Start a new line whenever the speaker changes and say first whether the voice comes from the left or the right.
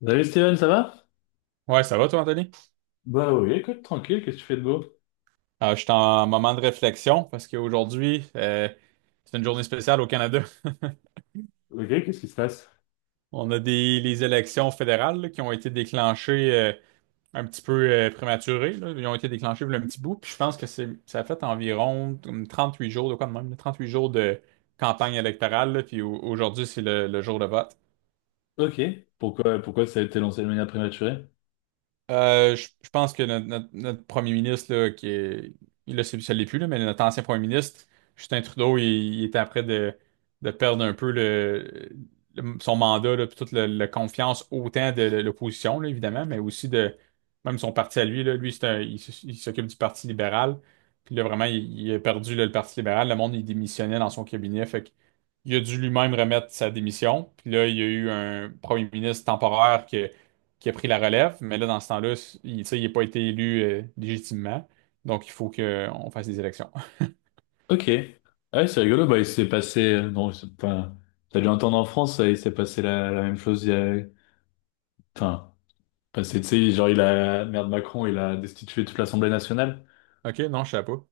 left: Salut Steven, ça va?
right: Ouais, ça va toi, Anthony?
left: Bah oui, écoute, tranquille, qu'est-ce que tu fais de beau?
right: Je suis en moment de réflexion parce qu'aujourd'hui, c'est une journée spéciale au Canada.
left: Ok, qu'est-ce qui se passe?
right: On a des les élections fédérales là, qui ont été déclenchées un petit peu prématurées. Là. Ils ont été déclenchées il y a un petit bout. Puis je pense que c'est ça a fait environ comme huit jours, de quoi de même, là, huit jours de campagne électorale. Là. Puis aujourd'hui, c'est le jour de vote.
left: Ok. Pourquoi ça a été lancé de manière prématurée?
right: Je pense que notre premier ministre, là, qui est, il là, ça l'est plus, là, mais notre ancien premier ministre, Justin Trudeau, il était après de perdre un peu son mandat, là, puis toute la confiance autant de l'opposition, là, évidemment, mais aussi de même son parti à lui, là. Lui, c'est un- il, s- il s'occupe du Parti libéral. Puis là, vraiment, il a perdu, là, le Parti libéral. Le monde, il démissionnait dans son cabinet. Fait que il a dû lui-même remettre sa démission. Puis là, il y a eu un premier ministre temporaire qui a pris la relève, mais là, dans ce temps-là, tu sais, il n'a pas été élu légitimement. Donc, il faut qu'on fasse des élections.
left: Ok. Ah ouais, c'est rigolo. Bah, il s'est passé. Non, c'est- enfin, t'as dû entendre en France, il s'est passé la même chose. Il y a... Enfin, passé, tu sais, genre, il a. Merde, Macron, il a destitué toute l'Assemblée nationale.
right: OK, non, je ne savais pas.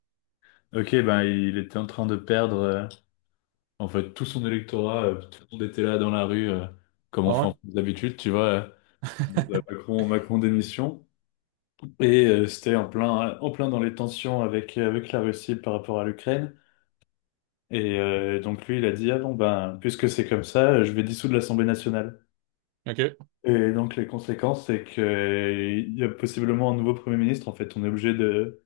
left: Ok, ben, il était en train de perdre, en fait, tout son électorat. Tout le monde était là dans la rue, comme on
right: Ah
left: fait
right: ouais?
left: en France d'habitude, tu vois. En mode, Macron, Macron démission. Et c'était en plein dans les tensions avec la Russie par rapport à l'Ukraine. Et donc lui, il a dit, ah bon, ben, puisque c'est comme ça, je vais dissoudre l'Assemblée nationale.
right: OK.
left: Et donc les conséquences, c'est que il y a possiblement un nouveau Premier ministre. En fait, on est obligé de...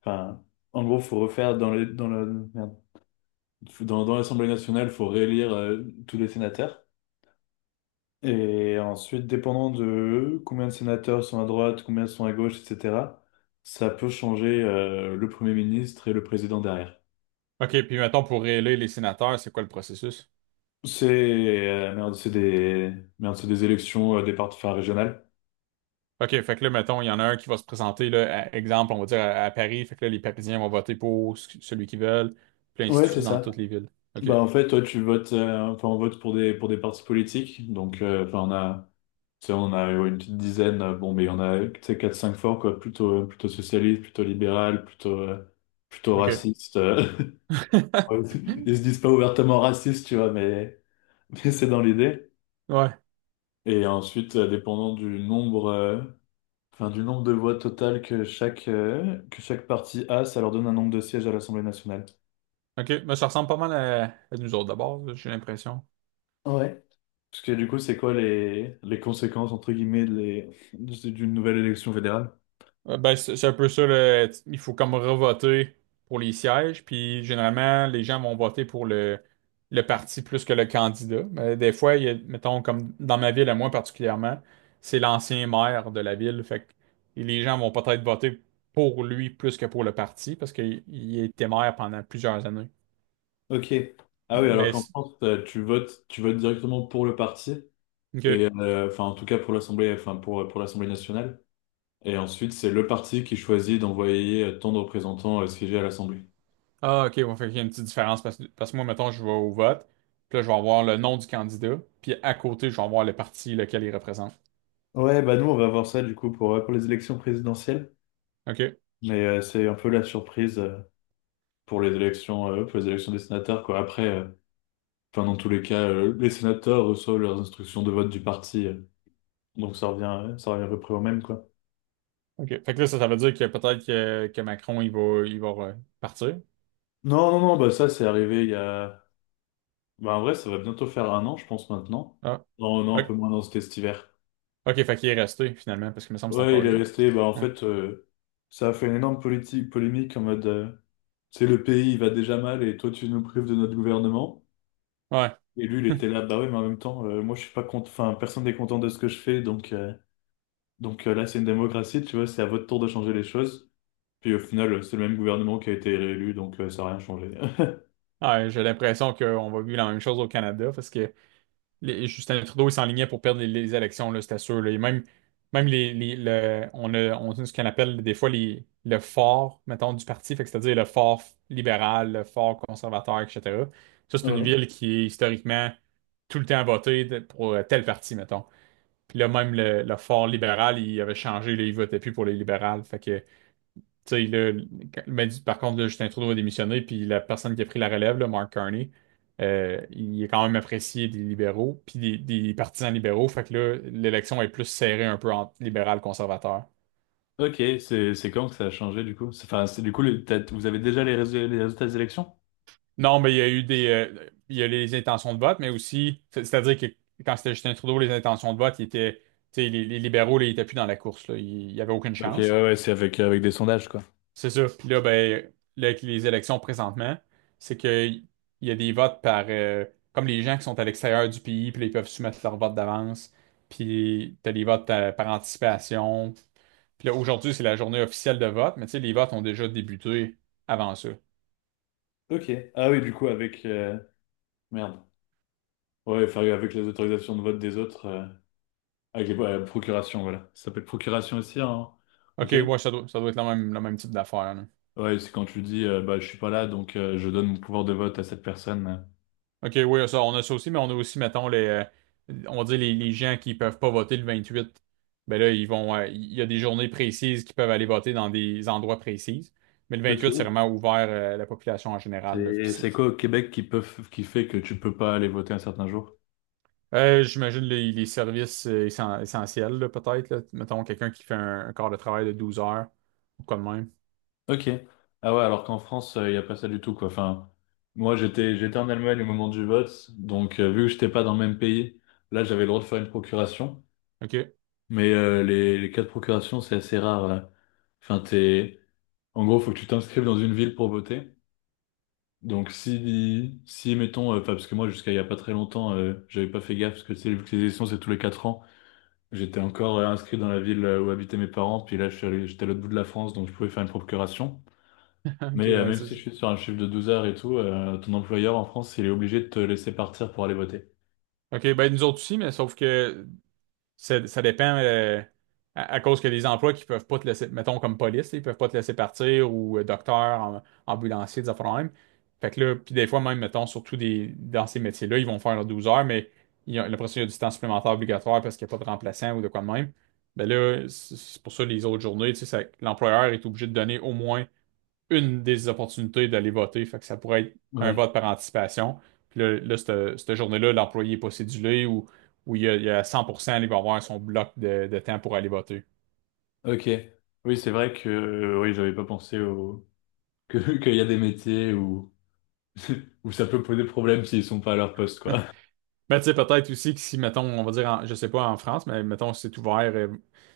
left: Enfin, en gros, faut refaire dans les, dans la, merde. Faut- dans l'Assemblée nationale, faut réélire tous les sénateurs. Et ensuite, dépendant de combien de sénateurs sont à droite, combien sont à gauche, etc., ça peut changer le Premier ministre et le président derrière.
right: OK, puis mettons, pour élire les sénateurs, c'est quoi le processus?
left: C'est merde, merde, c'est des élections des partis enfin, régionales.
right: OK, fait que là, mettons, il y en a un qui va se présenter, là, exemple, on va dire à Paris, fait que là, les Parisiens vont voter pour celui qu'ils veulent, puis ainsi
left: Ouais,
right: de
left: c'est
right: suite dans
left: ça.
right: toutes les villes. OK.
left: Bah en fait, toi, tu votes, enfin on vote pour des partis politiques. Donc enfin on a, tu sais, on a ouais, une petite dizaine. Bon, mais il y en a, tu sais, quatre cinq forts quoi, plutôt socialiste, plutôt libéral, plutôt plutôt
right: OK.
left: raciste. Ouais, ils se disent pas ouvertement racistes, tu vois, mais, mais c'est dans l'idée.
right: Ouais.
left: Et ensuite, dépendant du nombre, enfin, du nombre de voix totales que chaque parti a, ça leur donne un nombre de sièges à l'Assemblée nationale.
right: OK, mais ça ressemble pas mal à nous autres d'abord, j'ai l'impression.
left: Ouais. Parce que du coup, c'est quoi les conséquences, entre guillemets, de d'une nouvelle élection fédérale?
right: Ben, c'est un peu ça, là. Il faut comme revoter pour les sièges, puis généralement, les gens vont voter pour le parti plus que le candidat. Mais des fois, il y a, mettons, comme dans ma ville, à moi particulièrement, c'est l'ancien maire de la ville. Fait que et les gens vont peut-être voter pour lui plus que pour le parti, parce qu'il il était maire pendant plusieurs années.
left: Ok. Ah oui, alors
right: Mais,
left: qu'en
right: c'est-
left: France, tu votes directement pour le parti, et
right: ok.
left: enfin, en tout cas pour l'Assemblée, enfin, pour l'Assemblée nationale. Et ensuite, c'est le parti qui choisit d'envoyer tant de représentants siéger à l'Assemblée.
right: Ah, ok, on fait qu'il y a une petite différence, parce que moi, mettons, je vais au vote, puis là, je vais avoir le nom du candidat, puis à côté, je vais avoir le parti lequel il représente.
left: Ouais, bah nous, on va voir ça du coup pour les élections présidentielles.
right: OK.
left: Mais c'est un peu la surprise pour les élections des sénateurs, quoi. Après, enfin, dans tous les cas, les sénateurs reçoivent leurs instructions de vote du parti, donc ça revient à peu près au même, quoi.
right: OK. Fait que là, ça veut dire que peut-être que Macron, il va partir.
left: Non, non, non, bah ça, c'est arrivé il y a... Bah, en vrai, ça va bientôt faire un an, je pense, maintenant.
right: Ah.
left: Non, non, un peu
right: OK.
left: moins, dans c'était cet hiver.
right: OK, fait qu'il est resté, finalement, parce qu'il me semble que c'est
left: Ouais,
right: encore
left: il est
right: lui.
left: resté, bah en
right: Ouais.
left: fait, ça a fait une énorme polémique en mode... Tu sais, le pays, il va déjà mal et toi, tu nous prives de notre gouvernement.
right: Ouais.
left: Et lui, il était là, bah ouais, mais en même temps, moi, je suis pas content, enfin, personne n'est content de ce que je fais, là, c'est une démocratie, tu vois, c'est à votre tour de changer les choses. Puis au final, c'est le même gouvernement qui a été réélu, donc ça n'a rien changé.
right: Ouais, j'ai l'impression qu'on va vivre la même chose au Canada parce que Justin Trudeau, il s'enlignait pour perdre les élections, là, c'était sûr. Là. Et même on a ce qu'on appelle des fois le fort, mettons, du parti, fait que c'est-à-dire le fort libéral, le fort conservateur, etc. Ça, c'est une
left: Ouais.
right: ville qui est historiquement tout le temps votée pour tel parti, mettons. Puis là, même le fort libéral, il avait changé, là, il votait plus pour les libérales. Fait que, tu sais, là, par contre, là, Justin Trudeau a démissionné, puis la personne qui a pris la relève, là, Mark Carney, il est quand même apprécié des libéraux, puis des partisans libéraux. Fait que là, l'élection est plus serrée un peu entre libéral conservateur.
left: Ok, c'est quand que ça a changé du coup? C'est- Enfin, c'est du coup, le- t'as- vous avez déjà les résultats des élections?
right: Non, mais il y a eu il y a les intentions de vote, mais aussi, c'est-à-dire que quand c'était Justin Trudeau, les intentions de vote, il était, tu sais, les libéraux, là, ils étaient plus dans la course, là, il n'y avait aucune
left: Ok, ouais,
right: chance.
left: ouais, c'est avec, avec des sondages, quoi.
right: C'est ça. Puis là, ben, là, avec les élections présentement, c'est que il y a des votes par comme les gens qui sont à l'extérieur du pays, puis là, ils peuvent soumettre leur vote d'avance. Puis t'as des votes par anticipation. Puis là, aujourd'hui, c'est la journée officielle de vote, mais tu sais, les votes ont déjà débuté avant ça.
left: Ok. Ah oui, du coup, avec... merde. Ouais, enfin, avec les autorisations de vote des autres. Avec les ouais, procuration, voilà. Ça s'appelle procuration aussi, hein, au
right: OK,
left: Québec?
right: ouais, ça doit être le même type d'affaire, là.
left: Ouais, c'est quand tu dis, bah, je suis pas là, donc je donne mon pouvoir de vote à cette personne.
right: OK, oui, ça, on a ça aussi, mais on a aussi, mettons, on dit les gens qui peuvent pas voter le 28. Ben là, ils vont, il y a des journées précises qui peuvent aller voter dans des endroits précises. Mais le 28, c'est
left: Ok.
right: vraiment ouvert à la population en général. Là. Puis
left: C'est c'est quoi au Québec qui peut, f- qui fait que tu peux pas aller voter un certain jour?
right: j'imagine les services essentiels, là, peut-être. Là. Mettons, quelqu'un qui fait un quart de travail de 12 heures ou quoi de même.
left: Ok. Ah ouais, alors qu'en France, il n'y a pas ça du tout, quoi. Enfin, moi, j'étais en Allemagne au moment du vote, donc vu que j'étais pas dans le même pays, là, j'avais le droit de faire une procuration.
right: OK.
left: Mais les cas de procuration, c'est assez rare, là. Enfin, t'es... En gros, faut que tu t'inscrives dans une ville pour voter. Donc si, si mettons, enfin parce que moi jusqu'à il y a pas très longtemps, j'avais pas fait gaffe parce que tu sais, vu que les élections c'est tous les quatre ans, j'étais encore inscrit dans la ville où habitaient mes parents, puis là je suis allé- j'étais à l'autre bout de la France donc je pouvais faire une procuration.
right: OK,
left: Mais
right: oui,
left: même
right: c'est
left: si
right: ça.
left: je suis sur un chiffre de 12 heures et tout, ton employeur en France il est obligé de te laisser partir pour aller voter.
right: OK, ben nous autres aussi, mais sauf que ça dépend à cause que les emplois qui peuvent pas te laisser, mettons comme police, ils peuvent pas te laisser partir ou docteur, ambulancier, des affaires de même. Fait que là, puis des fois même, mettons, surtout des, dans ces métiers-là, ils vont faire leurs 12 heures, mais il y il y a du temps supplémentaire obligatoire parce qu'il n'y a pas de remplaçant ou de quoi de même. Ben là, c'est pour ça les autres journées, tu sais, l'employeur est obligé de donner au moins une des opportunités d'aller voter. Fait que ça pourrait être un
left: Ouais.
right: vote par anticipation. Puis là, là, cette journée-là, l'employé n'est pas cédulé ou il y a 100%, il va avoir son bloc de temps pour aller voter.
left: Ok. Oui c'est vrai que oui j'avais pas pensé au que qu'il y a des métiers où où ça peut poser problème s'ils sont pas à leur poste quoi.
right: Mais tu sais, peut-être aussi que si, mettons, on va dire, je sais pas en France, mais mettons, si c'est ouvert,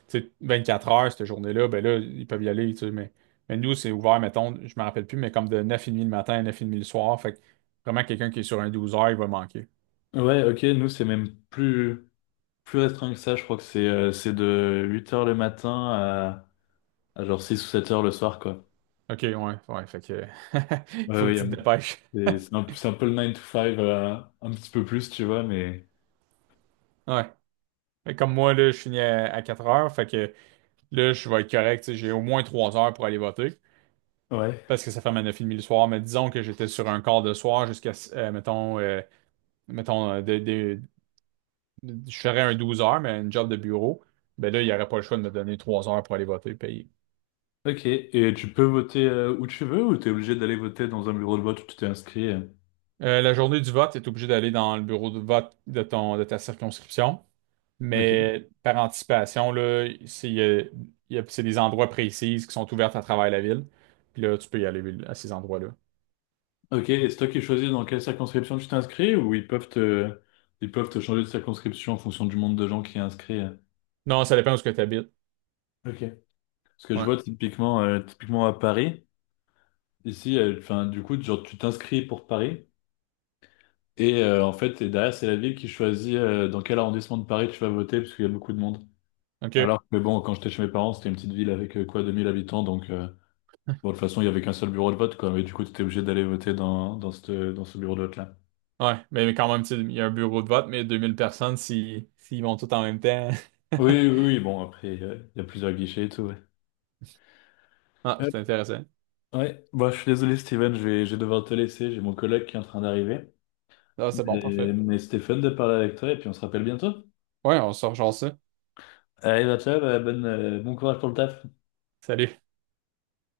right: tu sais, 24 heures, cette journée-là, ben là, ils peuvent y aller, tu sais, mais nous, c'est ouvert, mettons, je me rappelle plus, mais comme de 9h30 le matin à 9h30 le soir, fait que vraiment, quelqu'un qui est sur un 12 heures, il va manquer.
left: Ouais, ok, nous c'est même plus. Plus restreint que ça, je crois que c'est de huit heures le matin à genre 6 ou sept heures le soir, quoi.
right: OK, ouais, ouais, fait que, il
left: Ouais,
right: faut que tu te dépêches.
left: c'est c'est un peu le 9 to 5, un petit peu plus, tu vois, mais...
right: Ouais. Mais comme moi, là, je finis à 4 heures, fait que là, je vais être correct, tu sais, j'ai au moins 3 heures pour aller voter,
left: Ouais.
right: parce que ça ferme à 9h30 le soir, mais disons que j'étais sur un quart de soir jusqu'à, mettons, mettons de- je ferais un 12 heures, mais une job de bureau, ben là, il n'y aurait pas le choix de me donner 3 heures pour aller voter, payer.
left: Ok, et tu peux voter où tu veux ou t'es obligé d'aller voter dans un bureau de vote où tu t'es inscrit?
right: La journée du vote, tu es obligé d'aller dans le bureau de vote de ton, de ta circonscription,
left: Ok.
right: mais par anticipation, là, c'est il y a- c'est des endroits précis qui sont ouverts à travers la ville, puis là, tu peux y aller à ces endroits-là.
left: Ok, et c'est toi qui choisis dans quelle circonscription tu t'inscris ou ils peuvent ils peuvent te changer de circonscription en fonction du nombre de gens qui est inscrit?
right: Non, ça dépend où ce que tu habites.
left: Ok. Parce que je
right: Ouais.
left: vois typiquement, typiquement à Paris. Ici, enfin, du coup, genre, tu t'inscris pour Paris et en fait, et derrière, c'est la ville qui choisit dans quel arrondissement de Paris tu vas voter parce qu'il y a beaucoup de monde.
right: OK.
left: Alors que bon, quand j'étais chez mes parents, c'était une petite ville avec quoi, 2000 habitants, donc bon, de toute façon, il y avait qu'un seul bureau de vote, quoi. Mais du coup, tu étais obligé d'aller voter dans, dans, dans ce bureau de vote-là.
right: Ouais, mais quand même, tu sais, il y a un bureau de vote, mais 2000 personnes, si, s'ils vont tous en même temps.
left: Oui, oui, oui, bon, après, il y a plusieurs guichets et tout, ouais.
right: Ah,
left: Euh,
right: c'est intéressant.
left: ouais, bon, je suis désolé, Steven, je vais devoir te laisser, j'ai mon collègue qui est en train d'arriver.
right: Ah, c'est bon,
left: Mais,
right: parfait.
left: mais c'était fun de parler avec toi et puis on se rappelle bientôt.
right: Ouais, on sort genre ça.
left: Allez, bah, ciao, bah, bonne, bon courage pour le taf.
right: Salut.